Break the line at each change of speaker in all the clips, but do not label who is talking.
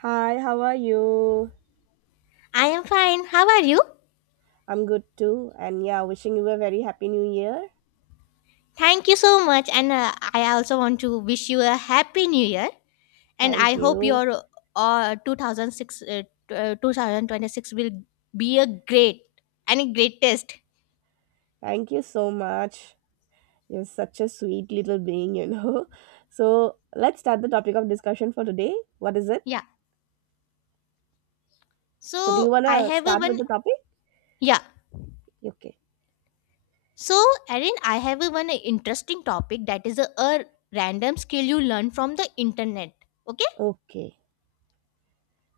Hi, how are you?
I am fine. How are you?
I'm good too. And yeah, wishing you a very happy new year.
Thank you so much. And I also want to wish you a happy new year. And
Thank
I hope
you.
your 2006, 2026 will be a great and a great test.
Thank you so much. You're such a sweet little being, So let's start the topic of discussion for today. What is it?
Yeah.
So, do you
So
want
I
to
have a
start with
one.
the topic?
Yeah.
Okay.
So Erin, I have a one interesting topic that is a random skill you learn from the internet. Okay.
Okay.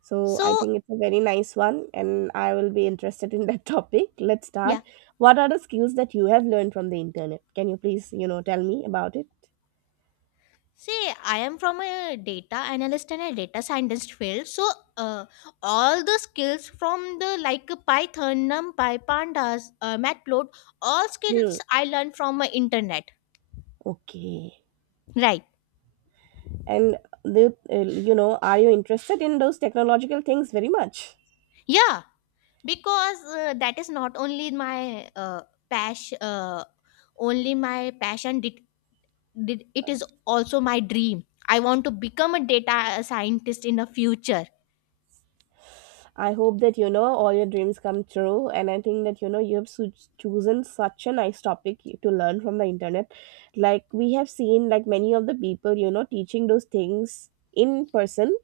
So, I
So
think it's a very nice one, and I will be interested in that topic. Let's start.
yeah.
What are the skills that you have learned from the internet? Can you please, tell me about it?
See, I am from a data analyst and a data scientist field. So, uh, all the skills from the like Python, NumPy, Pandas, Matplot, all
Hmm.
skills I learned from internet.
Okay.
Right?
And the, are you interested in those technological things very much?
Yeah, because that is not only my passion, uh, only my passion. Did it is also my dream. I want to become a data scientist in the future.
I hope that you know all your dreams come true, and I think that you know you have chosen such a nice topic to learn from the internet. Like we have seen, like many of the people, you know, teaching those things in person.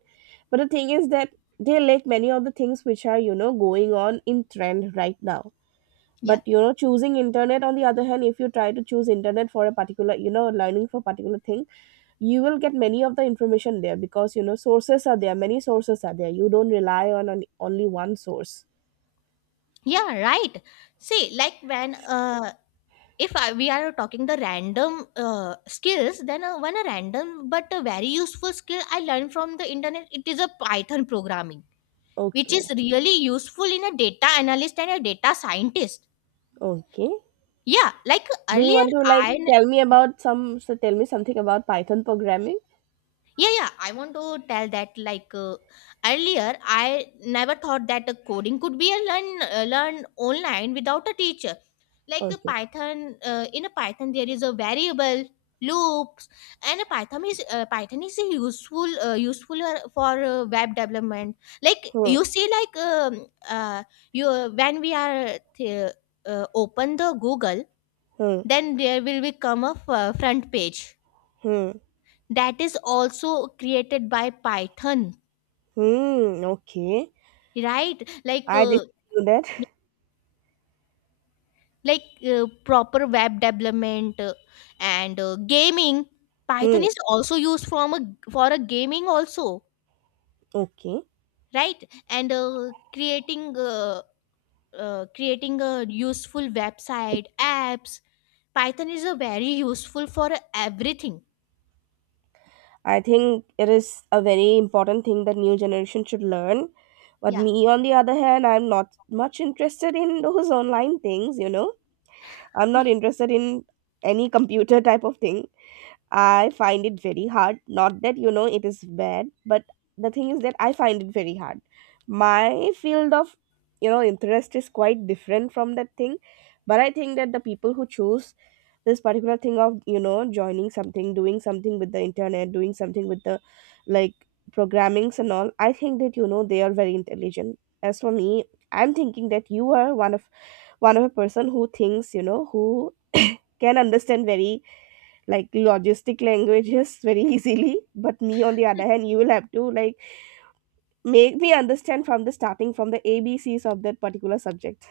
But the thing is that they like many of the things which are you know going on in trend right now.
Yeah.
But you know, choosing internet on the other hand, if you try to choose internet for a particular, you know, learning for particular thing you will get many of the information there because you know sources are there, many sources are there, you don't rely on an, only one source.
Yeah. Right. See, like when if I, we are talking the random skills then one random but a very useful skill I learned from the internet, it is a Python programming which is
Okay.
really useful in a data analyst and a data scientist.
Okay.
Yeah, like
Do you
earlier
want to like
I
tell me about some, so tell me something about Python programming?
yeah, I want to tell that like earlier I never thought that coding could be a learn learned online without a teacher, like a
Okay.
Python. In a Python there is a variable, loops. And a Python is Python is a useful for web development. Like
Hmm.
you see, like uh, you when we are open the Google,
Hmm.
then there will become a front page
Hmm.
that is also created by Python.
Hmm. Okay.
Right? Like
I didn't know that.
like proper web development and gaming. Python
Hmm.
is also used from a for a gaming also.
Okay.
Right. And creating a useful website apps, Python is a very useful for everything.
I think it is a very important thing that new generation should learn, but
Yeah.
me on the other hand I'm not much interested in those online things, you know. I'm not interested in any computer type of thing. I find it very hard. Not that, you know, it is bad, but the thing is that I find it very hard. My field of, you know, interest is quite different from that thing. But I think that the people who choose this particular thing of, you know, joining something, doing something with the internet, doing something with the like programmings and all, I think that, you know, they are very intelligent. As for me, I'm thinking that you are one of a person who thinks, you know, who can understand very like logistic languages very easily, but me on the other hand you will have to like make me understand from the starting, from the ABCs of that particular subject.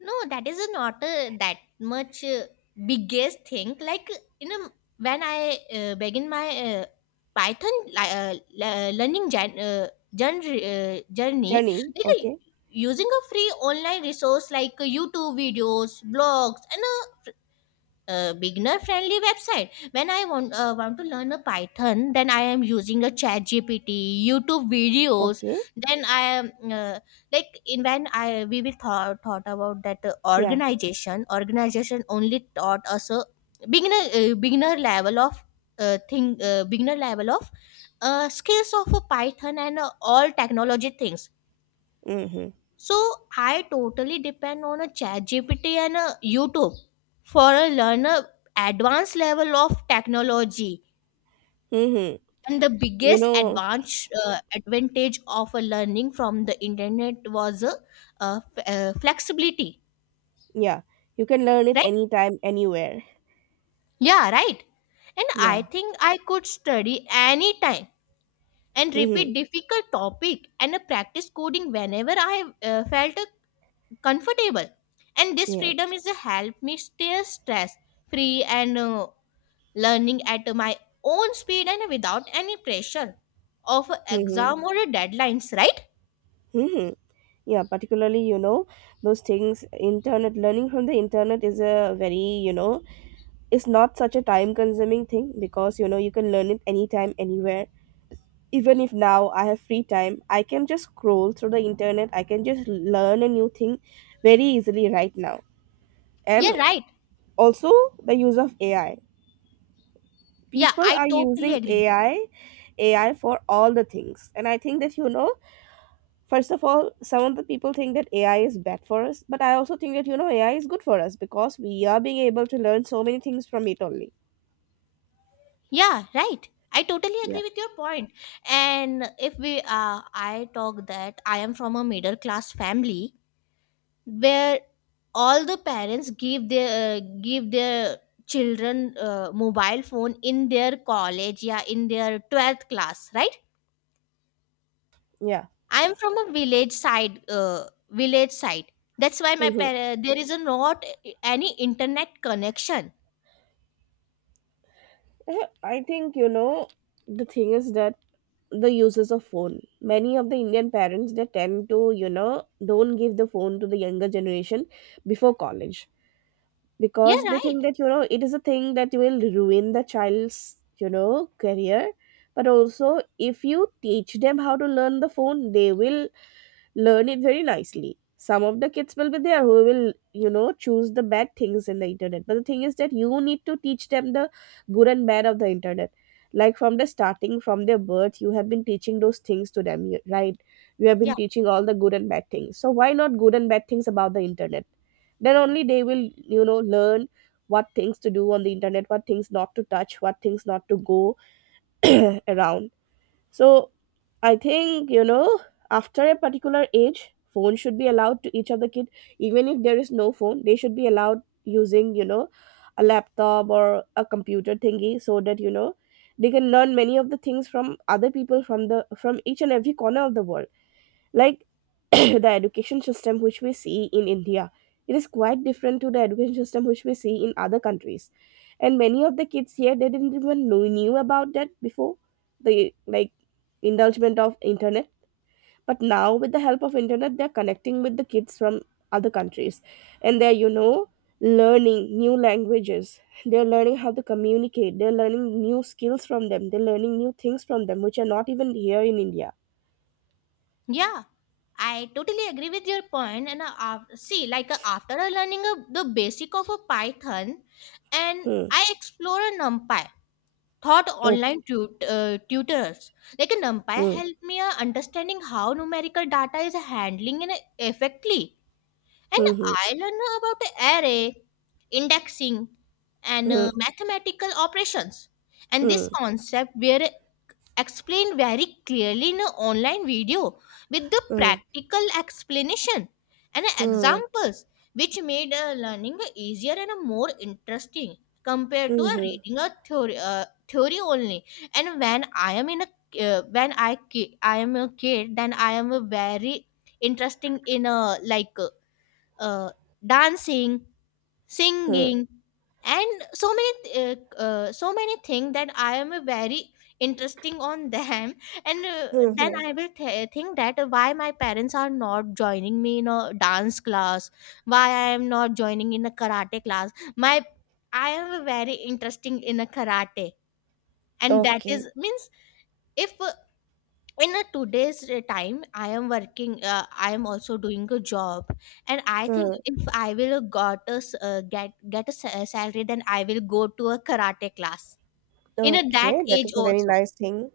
No, that is not that much biggest thing. Like you know, when I begin my Python learning journey,
Journey.
like
Okay.
using a free online resource like YouTube videos, blogs, and beginner friendly website. When I want to learn a Python, then I am using a chat gpt youtube videos.
Okay.
Then I am uh, like in when I we will thought about that uh,
Yeah.
organization organization only taught us a beginner level of thing beginner level of skills of a Python and all technology things.
Mm-hmm.
So I totally depend on a chat GPT and a YouTube for a learner advanced level of technology.
Mm-hmm.
And the
You
biggest
know.
advantage of a learning from the internet was a, uh, f- flexibility,
Yeah, you can learn it
right?
anytime anywhere.
Yeah, right. And I
Yeah.
think I could study anytime and repeat
Mm-hmm.
difficult topic and practice coding whenever I felt comfortable, and this freedom
Yes.
is a help me stay stress free and learning at my own speed and without any pressure of a
Mm-hmm.
exam or a deadlines, right?
Mm-hmm. Yeah, particularly you know those things, internet, learning from the internet is a very you know, it's not such a time consuming thing because you know you can learn it anytime anywhere. Even if now I have free time I can just scroll through the internet, I can just learn a new thing very easily right now.
Yeah,
And
right.
also the use of AI,
Yeah,
people
I
are
totally
using
agree with you.
AI, AI for all the things, and I think that you know first of all some of the people think that AI is bad for us, but I also think that you know AI is good for us because we are being able to learn so many things from it only.
Yeah, right, I totally
Yeah.
agree with your point. And if we I talk that I am from a middle class family where all the parents give their children mobile phone in their college, yeah, in their 12th class, right?
Yeah.
I am from a village side. That's why my
Mm-hmm.
parents, there is a not any internet connection.
Eh, I think you know the thing is that the uses of phone. Many of the Indian parents they tend to you know don't give the phone to the younger generation before college
Yeah,
because they
right.
think that you know it is a thing that will ruin the child's you know career. But also, if you teach them how to learn the phone, they will learn it very nicely. Some of the kids will be there who will, you know, choose the bad things in the internet. But the thing is that you need to teach them the good and bad of the internet. Like from the starting, from their birth, you have been teaching those things to them, right? You have been
Yeah,
teaching all the good and bad things. So why not good and bad things about the internet? Then only they will, you know, learn what things to do on the internet, what things not to touch, what things not to go around. So I think, you know, after a particular age, phone should be allowed to each of the kid. Even if there is no phone, they should be allowed using, you know, a laptop or a computer thingy so that, you know, they can learn many of the things from other people, from the, from each and every corner of the world. Like the education system which we see in India. It is quite different to the education system which we see in other countries. And many of the kids here they didn't even know knew about that before the like indulgement of internet. But now with the help of internet they're connecting with the kids from other countries. And they're, you know, learning new languages. They're learning how to communicate. They're learning new skills from them. They're learning new things from them which are not even here in India.
yeah, I totally agree with your point. And see, like after learning the basic of a Python, and
Hmm.
I explore a NumPy. Thought
Okay.
online tutors, like a NumPy
Hmm.
help me understanding how numerical data is handling and effectively, and
Mm-hmm.
I learn about array, indexing and mathematical operations, and this
Hmm.
concept were explained very clearly in an online video with the
Hmm.
practical explanation and
Hmm.
examples, which made learning easier and more interesting compared to uh,
Mhm.
reading a theory, uh, theory only. And when I am in a I am a kid, then I am a very interesting in a like uh, dancing,
Hmm.
singing and so many so many things that I am very interesting on them and then
Mhm.
I will think that why my parents are not joining me in a dance class, why I am not joining in a karate class. My I am very interesting in a karate, and that
Okay.
is means if in a today's time I am working, I am also doing a job, and I
Hmm.
think if I will got a s- get a sa- salary, then I will go to a karate class in a,
Okay,
that
that is
age
a very
also.
nice thing.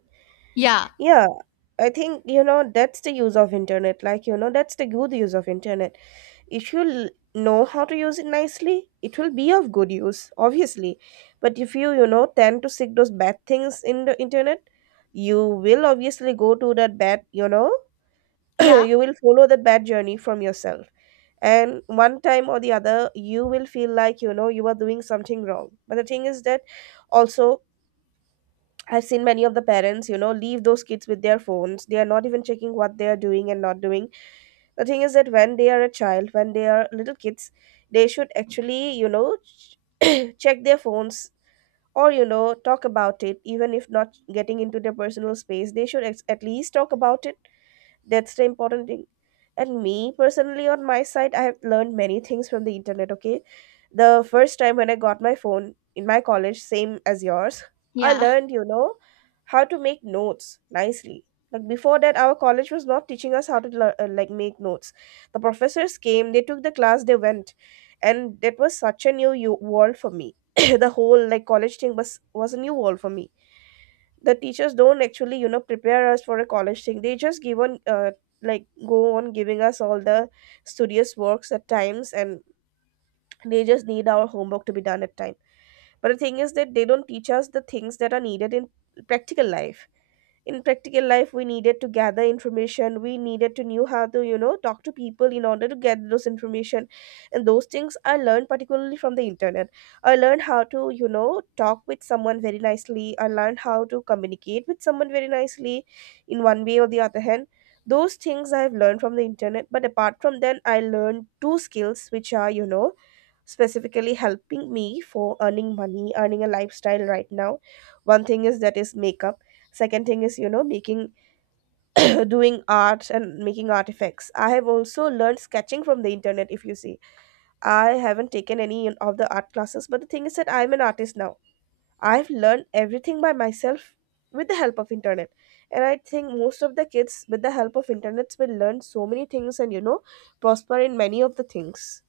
Yeah.
Yeah, I think you know that's the use of internet. Like you know that's the good use of internet. If you l- Know how to use it nicely, it will be of good use, obviously. But if you you know tend to seek those bad things in the internet, you will obviously go to that bad. You know,
Yeah.
you will follow the bad journey from yourself. And one time or the other you will feel like you know you are doing something wrong, but the thing is that also I've seen many of the parents you know leave those kids with their phones, they are not even checking what they are doing and not doing. The thing is that when they are a child, when they are little kids, they should actually you know check their phones or you know talk about it, even if not getting into their personal space they should at least talk about it. That's the important thing. And me personally on my side I have learned many things from the internet. Okay, the first time when I got my phone in my college, same as yours, I
Yeah.
learned you know how to make notes nicely. Like before that our college was not teaching us how to like make notes. The professors came, they took the class, they went, and that was such a world for me. The whole like college thing was a new world for me. The teachers don't actually you know prepare us for a college thing, they just give on like go on giving us all the studious works at times, and they just need our homework to be done at time. But the thing is that they don't teach us the things that are needed in practical life. In practical life we needed to gather information, we needed to know how to you know talk to people in order to get those information. And those things I learned particularly from the internet. I learned how to you know talk with someone very nicely, I learned how to communicate with someone very nicely, in one way or the other hand, those things I've learned from the internet. But apart from that I learned two skills which are you know specifically helping me for earning money, earning a lifestyle right now. One thing is that is makeup, second thing is you know making doing art and making artifacts. I have also learned sketching from the internet. If you see, I haven't taken any of the art classes, but the thing is that I'm an artist now. I've learned everything by myself with the help of internet. And I think most of the kids with the help of internet will learn so many things and you know prosper in many of the things.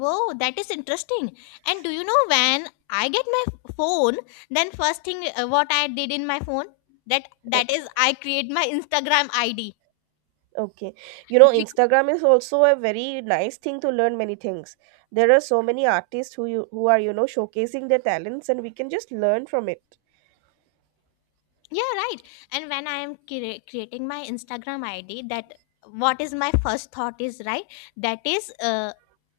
Whoa, that is interesting. And do you know, when I get my phone, then first thing, what I did in my phone, that is I create my Instagram ID.
Okay. You know, Instagram is also a very nice thing to learn many things. There are so many artists who you who are, you know, showcasing their talents and we can just learn from it.
Yeah, right. And when I am creating my Instagram ID, that what is my first thought is, right, that is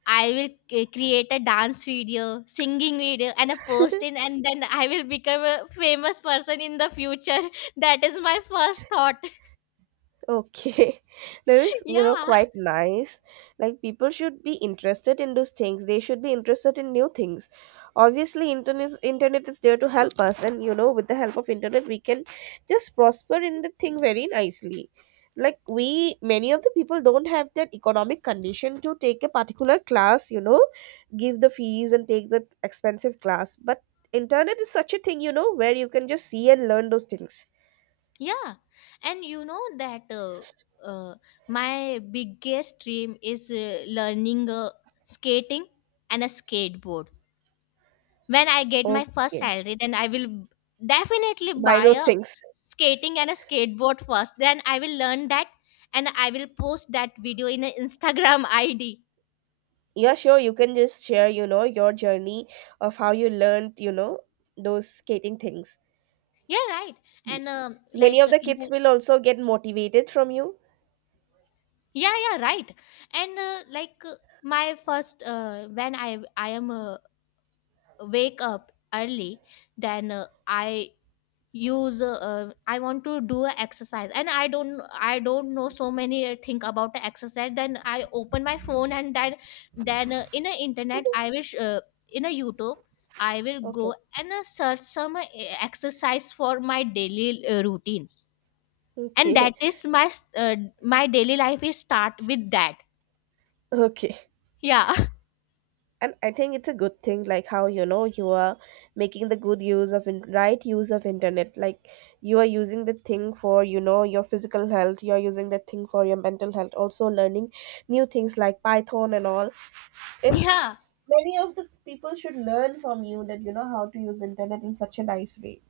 I will create a dance video, singing video and a post in, and then I will become a famous person in the future. That is my first thought.
Okay, that is, you know,
Yeah.
quite nice. Like, people should be interested in those things. They should be interested in new things. Obviously, internet is there to help us, and you know, with the help of internet, we can just prosper in the thing very nicely. Like we, many of the people don't have that economic condition to take a particular class, you know, give the fees and take the expensive class. But internet is such a thing, you know, where you can just see and learn those things.
Yeah. And you know that uh, my biggest dream is learning skating and a skateboard. When I get my first
Okay,
salary, then I will definitely
buy
buy
those
a
things.
skating and a skateboard first. Then I will learn that and I will post that video in an Instagram ID.
Yeah, sure, you can just share, you know, your journey of how you learned, you know, those skating things.
Yeah, right.
You-
And
so many
like,
of the kids will also get motivated from you.
yeah, yeah, right. And like my first, when I am wake up early, then I use I want to do a exercise and I don't know so many thing about the exercise, then I open my phone and then in the internet I wish in a YouTube I will
Okay,
go and search some exercise for my daily routine, and
okay,
that is my my daily life is start with that.
okay.
Yeah.
And I think it's a good thing, like how, you know, you are making the good use of right use of internet. Like, you are using the thing for, you know, your physical health, you are using the thing for your mental health, also learning new things like Python and all. And
Yeah.
many of the people should learn from you that, you know, how to use internet in such a nice way.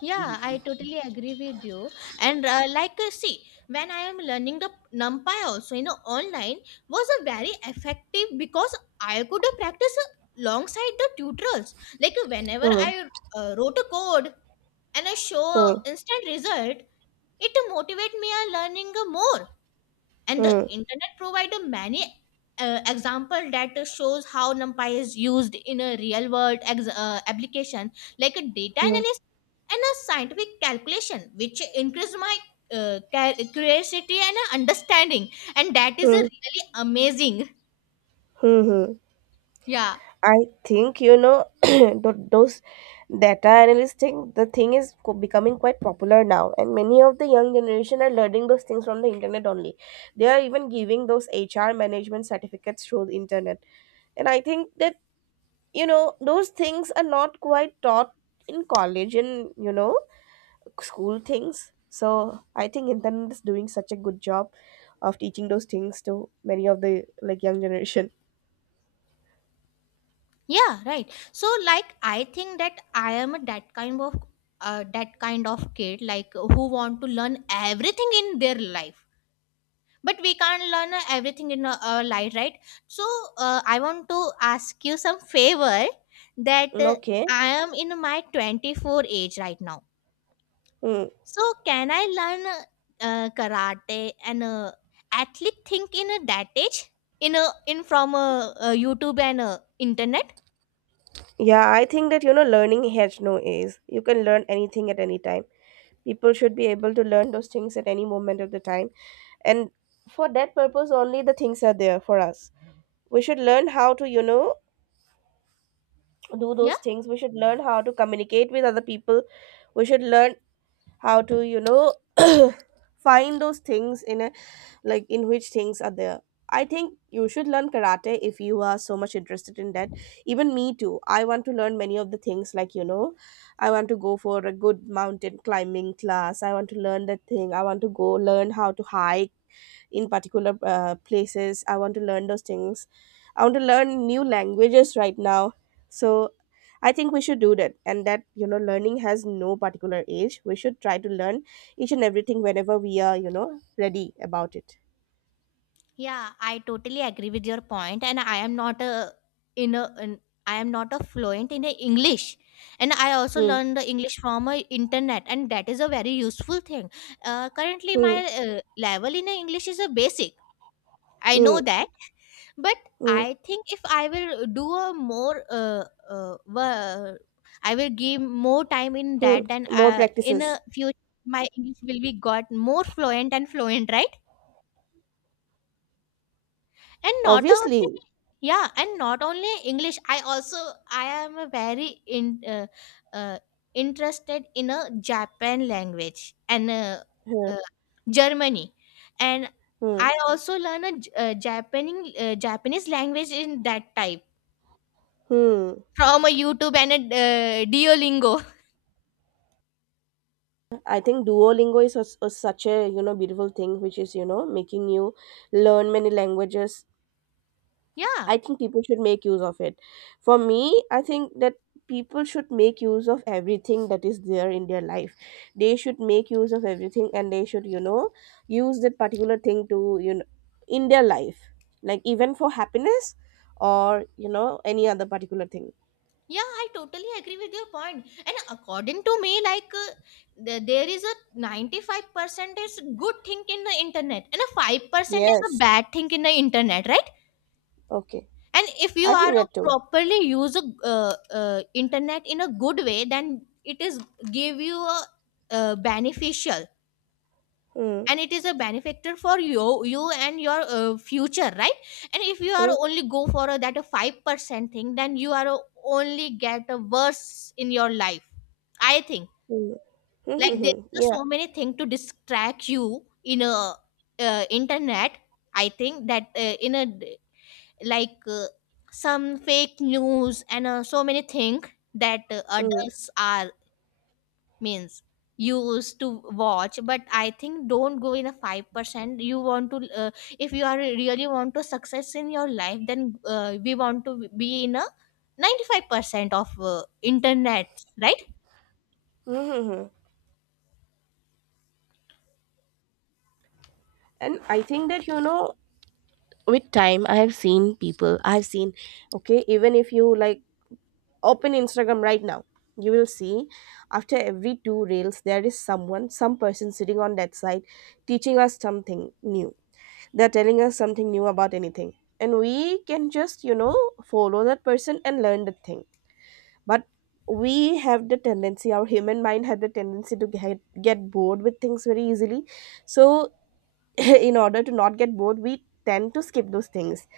Yeah, I totally agree with you. And see, when I am learning the NumPy also, you know, online was a very effective because I could practice alongside the tutorials. Like whenever
Hmm,
I wrote a code and I show
hmm,
instant result, it motivate me a learning more, and the
hmm,
internet provide a many example that shows how NumPy is used in a real world application like a data
hmm,
analysis and a scientific calculation, which increased my curiosity and understanding, and that is a
hmm,
really amazing.
hmm, hmm.
Yeah.
I think, you know, those data analyst thing. The thing is becoming quite popular now, and many of the young generation are learning those things from the internet only. They are even giving those HR management certificates through the internet, and I think that, you know, those things are not quite taught in college, and, you know, school things. So I think internet is doing such a good job of teaching those things to many of the, like, young generation.
Yeah, right. So like, I think that I am a that kind of that kind of kid, like who want to learn everything in their life, but we can't learn everything in our life, right? So I want to ask you some favor, that
Okay.
I am in my 24 age right now.
Mm.
So can I learn karate and at think in that age in from YouTube and internet?
Yeah, I think that, you know, learning has no age. You can learn anything at any time. People should be able to learn those things at any moment of the time. And for that purpose only the things are there for us. We should learn how to, you know, do
Yeah.
those things. We should learn how to communicate with other people. We should learn how to, you know, find those things in a, like, in which things are there. I think you should learn karate if you are so much interested in that. Even me too, I want to learn many of the things, like, you know, I want to go for a good mountain climbing class, I want to learn that thing, I want to go learn how to hike in particular places. I want to learn those things. I want to learn new languages right now. So I think we should do that. And that, you know, learning has no particular age. We should try to learn each and everything whenever we are, you know, ready about it.
Yeah, I totally agree with your point, and I am not a in a in, I am not a fluent in a English, and I also
Hmm.
learned the English from a internet, and that is a very useful thing. Currently, my
Hmm.
level in a English is a basic. I
Hmm.
know that, but
Hmm.
I think if I will do a more uh wo- I will give more time in
Hmm.
that, then
More
in
practices.
a future my English will be got more fluent and fluent, right? And not only,
Obviously.
yeah, and not only English, I also, I am a very in uh, uh, interested in a Japan language and
Hmm.
uh, Germany, and
Hmm.
I also learn a Japanese language in that type
Hmm.
from a YouTube and a Duolingo.
I think Duolingo is a, such a, you know, beautiful thing, which is, you know, making you learn many languages.
Yeah.
I think people should make use of it. For me, I think that people should make use of everything that is there in their life. They should make use of everything, and they should, you know, use that particular thing to, you know, in their life. Like, even for happiness, or, you know, any other particular thing.
Yeah, I totally agree with your point. And according to me, like there is a 95% is good thing in the internet, and a 5% is a
Yes.
bad thing in the internet, right?
Okay.
And if you
I
are
think
a
that too.
properly use a uh, internet in a good way, then it is give you a beneficial,
Mm,
and it is a benefactor for you, you and your future, right? And if you are
mm,
only go for a, that a 5% thing, then you are only get a worse in your life, I think.
mm. Mhm,
Like there
mhm.
are
Yeah.
so many things to distract you in a internet. I think that like some fake news and so many things that
Mm,
adults are means used to watch. But I think don't go in a 5%. You want to if you are really want to success in your life, then we want to be in a 95% of internet, right?
mhm, mhm. And I think that, you know, with time I have seen people, I've seen, okay, even if you, like, open Instagram right now, you will see after every two reels there is someone, some person sitting on that side teaching us something new. They're telling us something new about anything, and we can just, you know, follow that person and learn the thing. But we have the tendency, our human mind have the tendency to get bored with things very easily. So in order to not get bored, we tend to skip those things.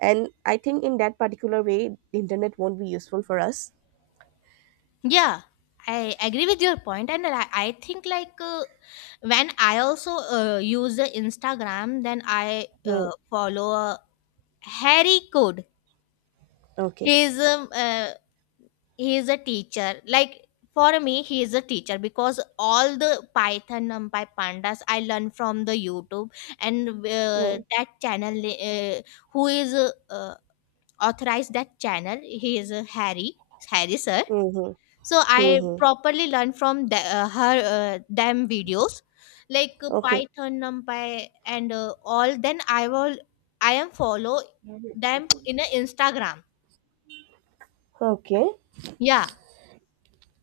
And I think in that particular way, the internet won't be useful for us.
Yeah, I agree with your point, and I think when I also use the Instagram, then I
Hmm.
follow Harry Code.
Okay.
He's um, uh, he's a teacher. Like for me, he is a teacher because all the Python, NumPy, Pandas I learn from the YouTube and
Hmm,
that channel. Who is authorized that channel? He is Harry Harry sir.
mm-hmm.
So I
Mm-hmm.
properly learned from them videos like
Okay,
python numpy and all, then I am follow them in a instagram.
okay.
Yeah.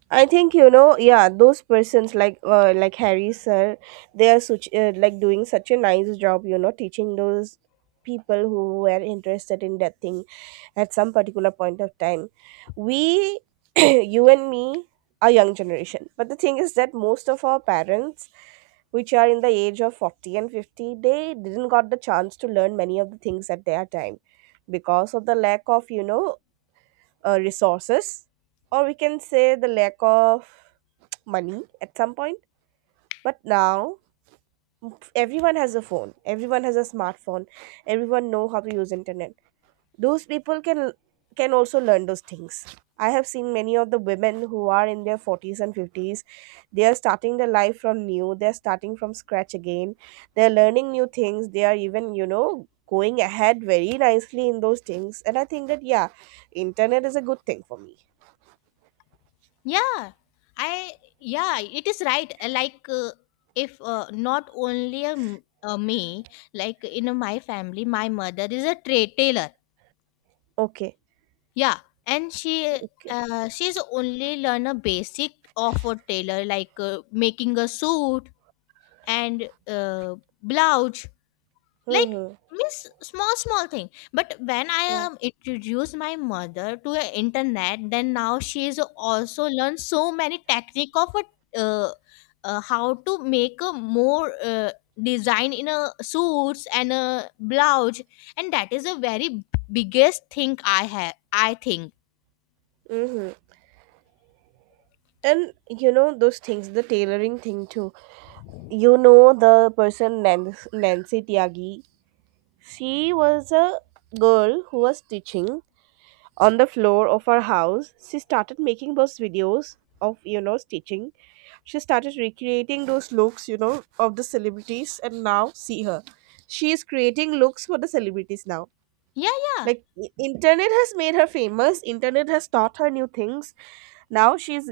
I think, you know, yeah, those persons like Harry sir, they are such like doing such a nice job, you know, teaching those people who were interested in that thing at some particular point of time. We, you and me, are young generation, but the thing is that most of our parents, which are in the age of 40 and 50, they didn't got the chance to learn many of the things at their time because of the lack of, you know, resources, or we can say the lack of money at some point. But now everyone has a phone, everyone has a smartphone, everyone know how to use internet. Those people can also learn those things. I have seen many of the women who are in their 40s and 50s, they are starting their life from new, they are starting from scratch again. They are learning new things, they are even, you know, going ahead very nicely in those things. And I think that, yeah, internet is a good thing for me.
Yeah i yeah it is right. If not only a, m- a me, like in a my family, my mother is a trade tailor.
Okay,
Yeah. And she
okay.
she's only learn a basic of a tailor, like making a suit and blouse, like
Mm-hmm.
miss small small thing. But when I
Mm-hmm.
introduced my mother to the internet, then now she's also learned so many technique of how to make a more design in a suits and a blouse. And that is a very biggest thing I think.
Mm-hmm. And, you know, those things, the tailoring thing too, you know, the person, Nancy Tiagi, she was a girl who was stitching on the floor of her house. She started making those videos of, you know, stitching. She started recreating those looks, you know, of the celebrities, and now see her, she is creating looks for the celebrities now.
Yeah, yeah.
Like, internet has made her famous, internet has taught her new things. Now she's,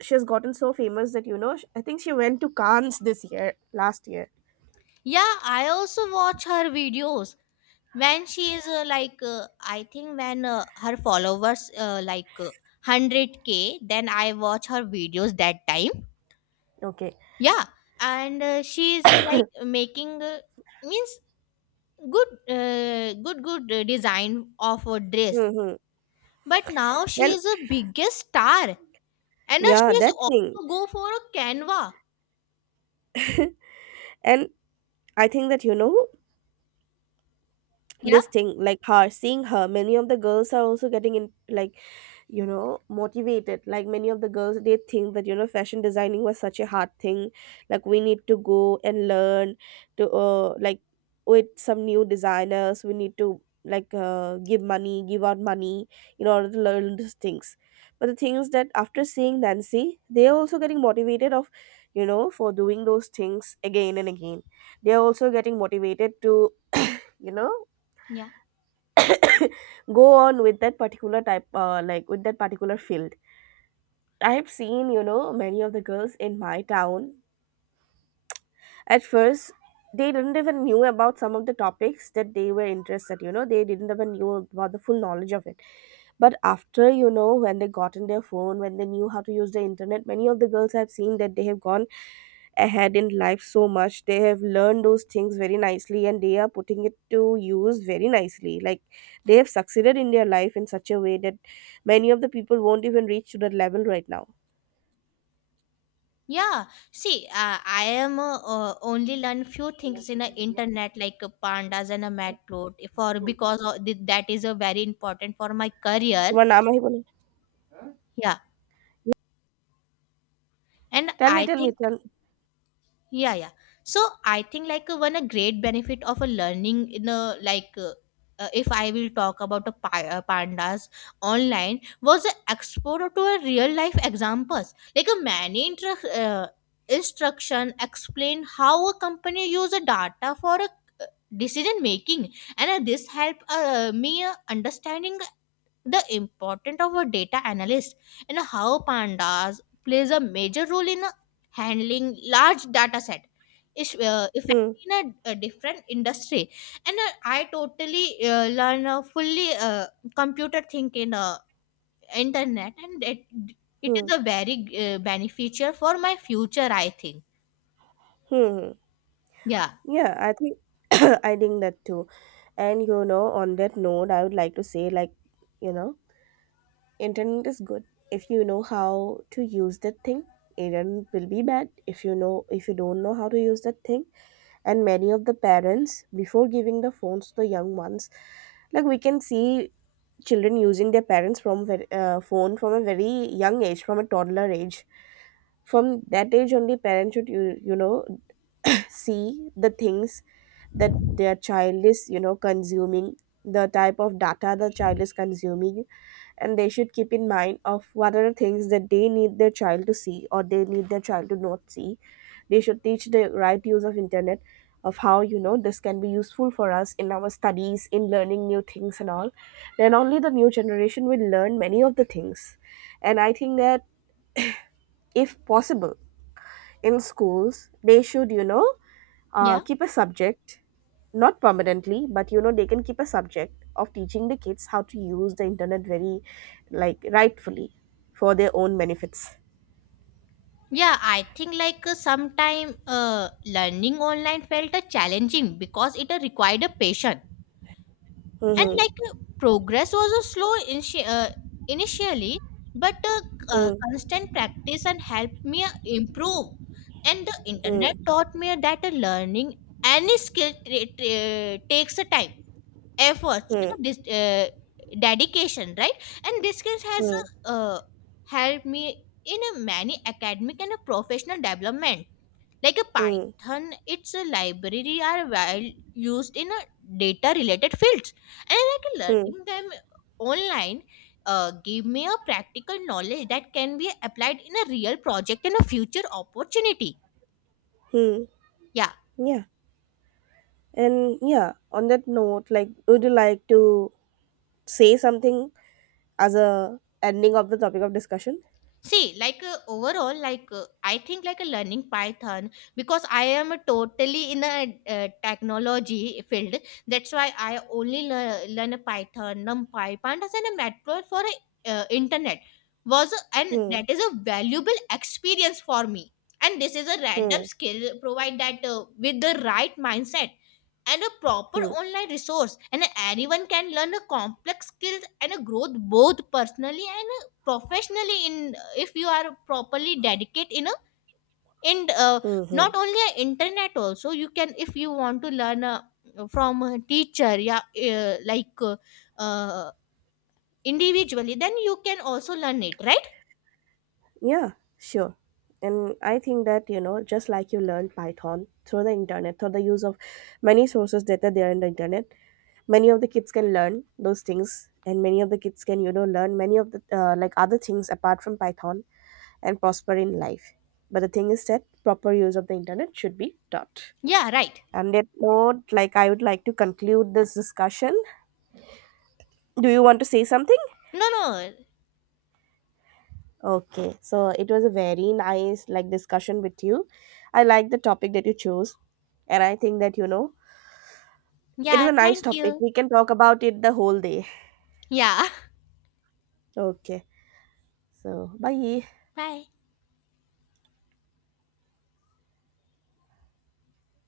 she has gotten so famous that, you know, I think she went to Cannes this year, last year.
Yeah, I also watch her videos when she is I think when her followers 100K, then I watch her videos that time.
Okay.
Yeah. And she is like making means good design of a dress.
Mm-hmm.
But now she
And,
is a biggest star. And she
yeah,
is
that thing.
also go for a canva.
And I think that, you know,
Yeah.
this thing, like, her, seeing her, many of the girls are also getting in, like, you know, motivated. Like, many of the girls, they think that, you know, fashion designing was such a hard thing, like we need to go and learn to, like, with some new designers, we need to, like, give money, give out money in order to learn these things. But the thing is that after seeing Nancy, they are also getting motivated of, you know, for doing those things again and again. They are also getting motivated to, you know,
Yeah.
go on with that particular type, like with that particular field. I've seen, you know, many of the girls in my town. At first, they didn't even knew about some of the topics that they were interested. You know, they didn't even knew about the full knowledge of it. But after, you know, when they got in their phone, when they knew how to use the internet, many of the girls I've seen that they have gone ahead in life so much. They have learned those things very nicely, and they are putting it to use very nicely. Like, they have succeeded in their life in such a way that many of the people won't even reach to that level right now.
Yeah, see, I am only learn few things in the internet like pandas and a matplot for because of that is a very important for my career.
तुम्हारा नाम है बोलो।
Yeah, and
Tell me,
I
tell me,
think
tell.
yeah, yeah. So I think like one a great benefit of a learning in a like if I will talk about a pandas online was a exposure to a real life examples, like a many instruction explain how a company use a data for a decision making. And this help me understanding the importance of a data analyst and how pandas plays a major role in handling large data set is if
Hmm,
in a different industry. And I totally learn fully computer think in internet. And it
hmm,
is a very beneficial for my future I think.
hmm.
Yeah,
Yeah, I think I think that too. And you know, on that note, I would like to say, like, you know, internet is good if you know how to use that thing. Internet will be bad if you know, if you don't know how to use that thing. And many of the parents, before giving the phones to the young ones, like we can see children using their parents from very, phone from a very young age, from a toddler age. From that age only, parents should you, you know, see the things that their child is, you know, consuming, the type of data the child is consuming. And they should keep in mind of what are the things that they need their child to see or they need their child to not see. They should teach the right use of internet, of how, you know, this can be useful for us in our studies, in learning new things and all. Then only the new generation will learn many of the things. And I think that, if possible, in schools they should, you know,
yeah.
keep a subject, not permanently, but you know, they can keep a subject of teaching the kids how to use the internet very, like, rightfully for their own benefits.
Yeah, I think like sometime learning online felt challenging because it required a patience. And
Hmm,
progress was initially, but
hmm,
constant practice and helped me improve. And the
hmm,
internet taught me that learning any skill takes a time, efforts, and a
hmm,
dedication, right? And this skill has
hmm,
uh, uh, helped me in a many academic and a professional development. Like a
hmm,
Python, its a library are well used in a data related fields. And like
hmm,
learning them online give me a practical knowledge that can be applied in a real project and a future opportunity.
hmm.
Yeah.
Yeah. And, yeah, on that note, like, would you like to say something as a ending of the topic of discussion?
See, like overall, like I think like a learning Python because I am totally in a technology field. That's why I only learn a Python, NumPy, Pandas, and a Matplotlib for internet and
Hmm,
that is a valuable experience for me. And this is a random
hmm,
skill. Provide that with the right mindset and a proper
hmm,
online resource, and anyone can learn a complex skills and a growth both personally and professionally in if you are properly dedicate in a and
hmm, hmm.
not only a internet, also you can if you want to learn from a teacher. Yeah. uh, like uh, uh, Individually, then you can also learn it, right?
Yeah, sure. And I think that, you know, just like you learned Python through the internet, through the use of many sources that are there in the internet, many of the kids can learn those things. And many of the kids can, you know, learn many of the like other things apart from Python and prosper in life. But the thing is that proper use of the internet should be taught.
Yeah, right.
On that note, like, I would like to conclude this discussion. Do you want to say something?
No, no.
Okay, so it was a very nice, like, discussion with you. I like the topic that you chose, and I think that you know it is
Yeah,
a nice
thank
topic.
you.
We can talk about it the whole day.
Yeah.
Okay, so bye.
Bye.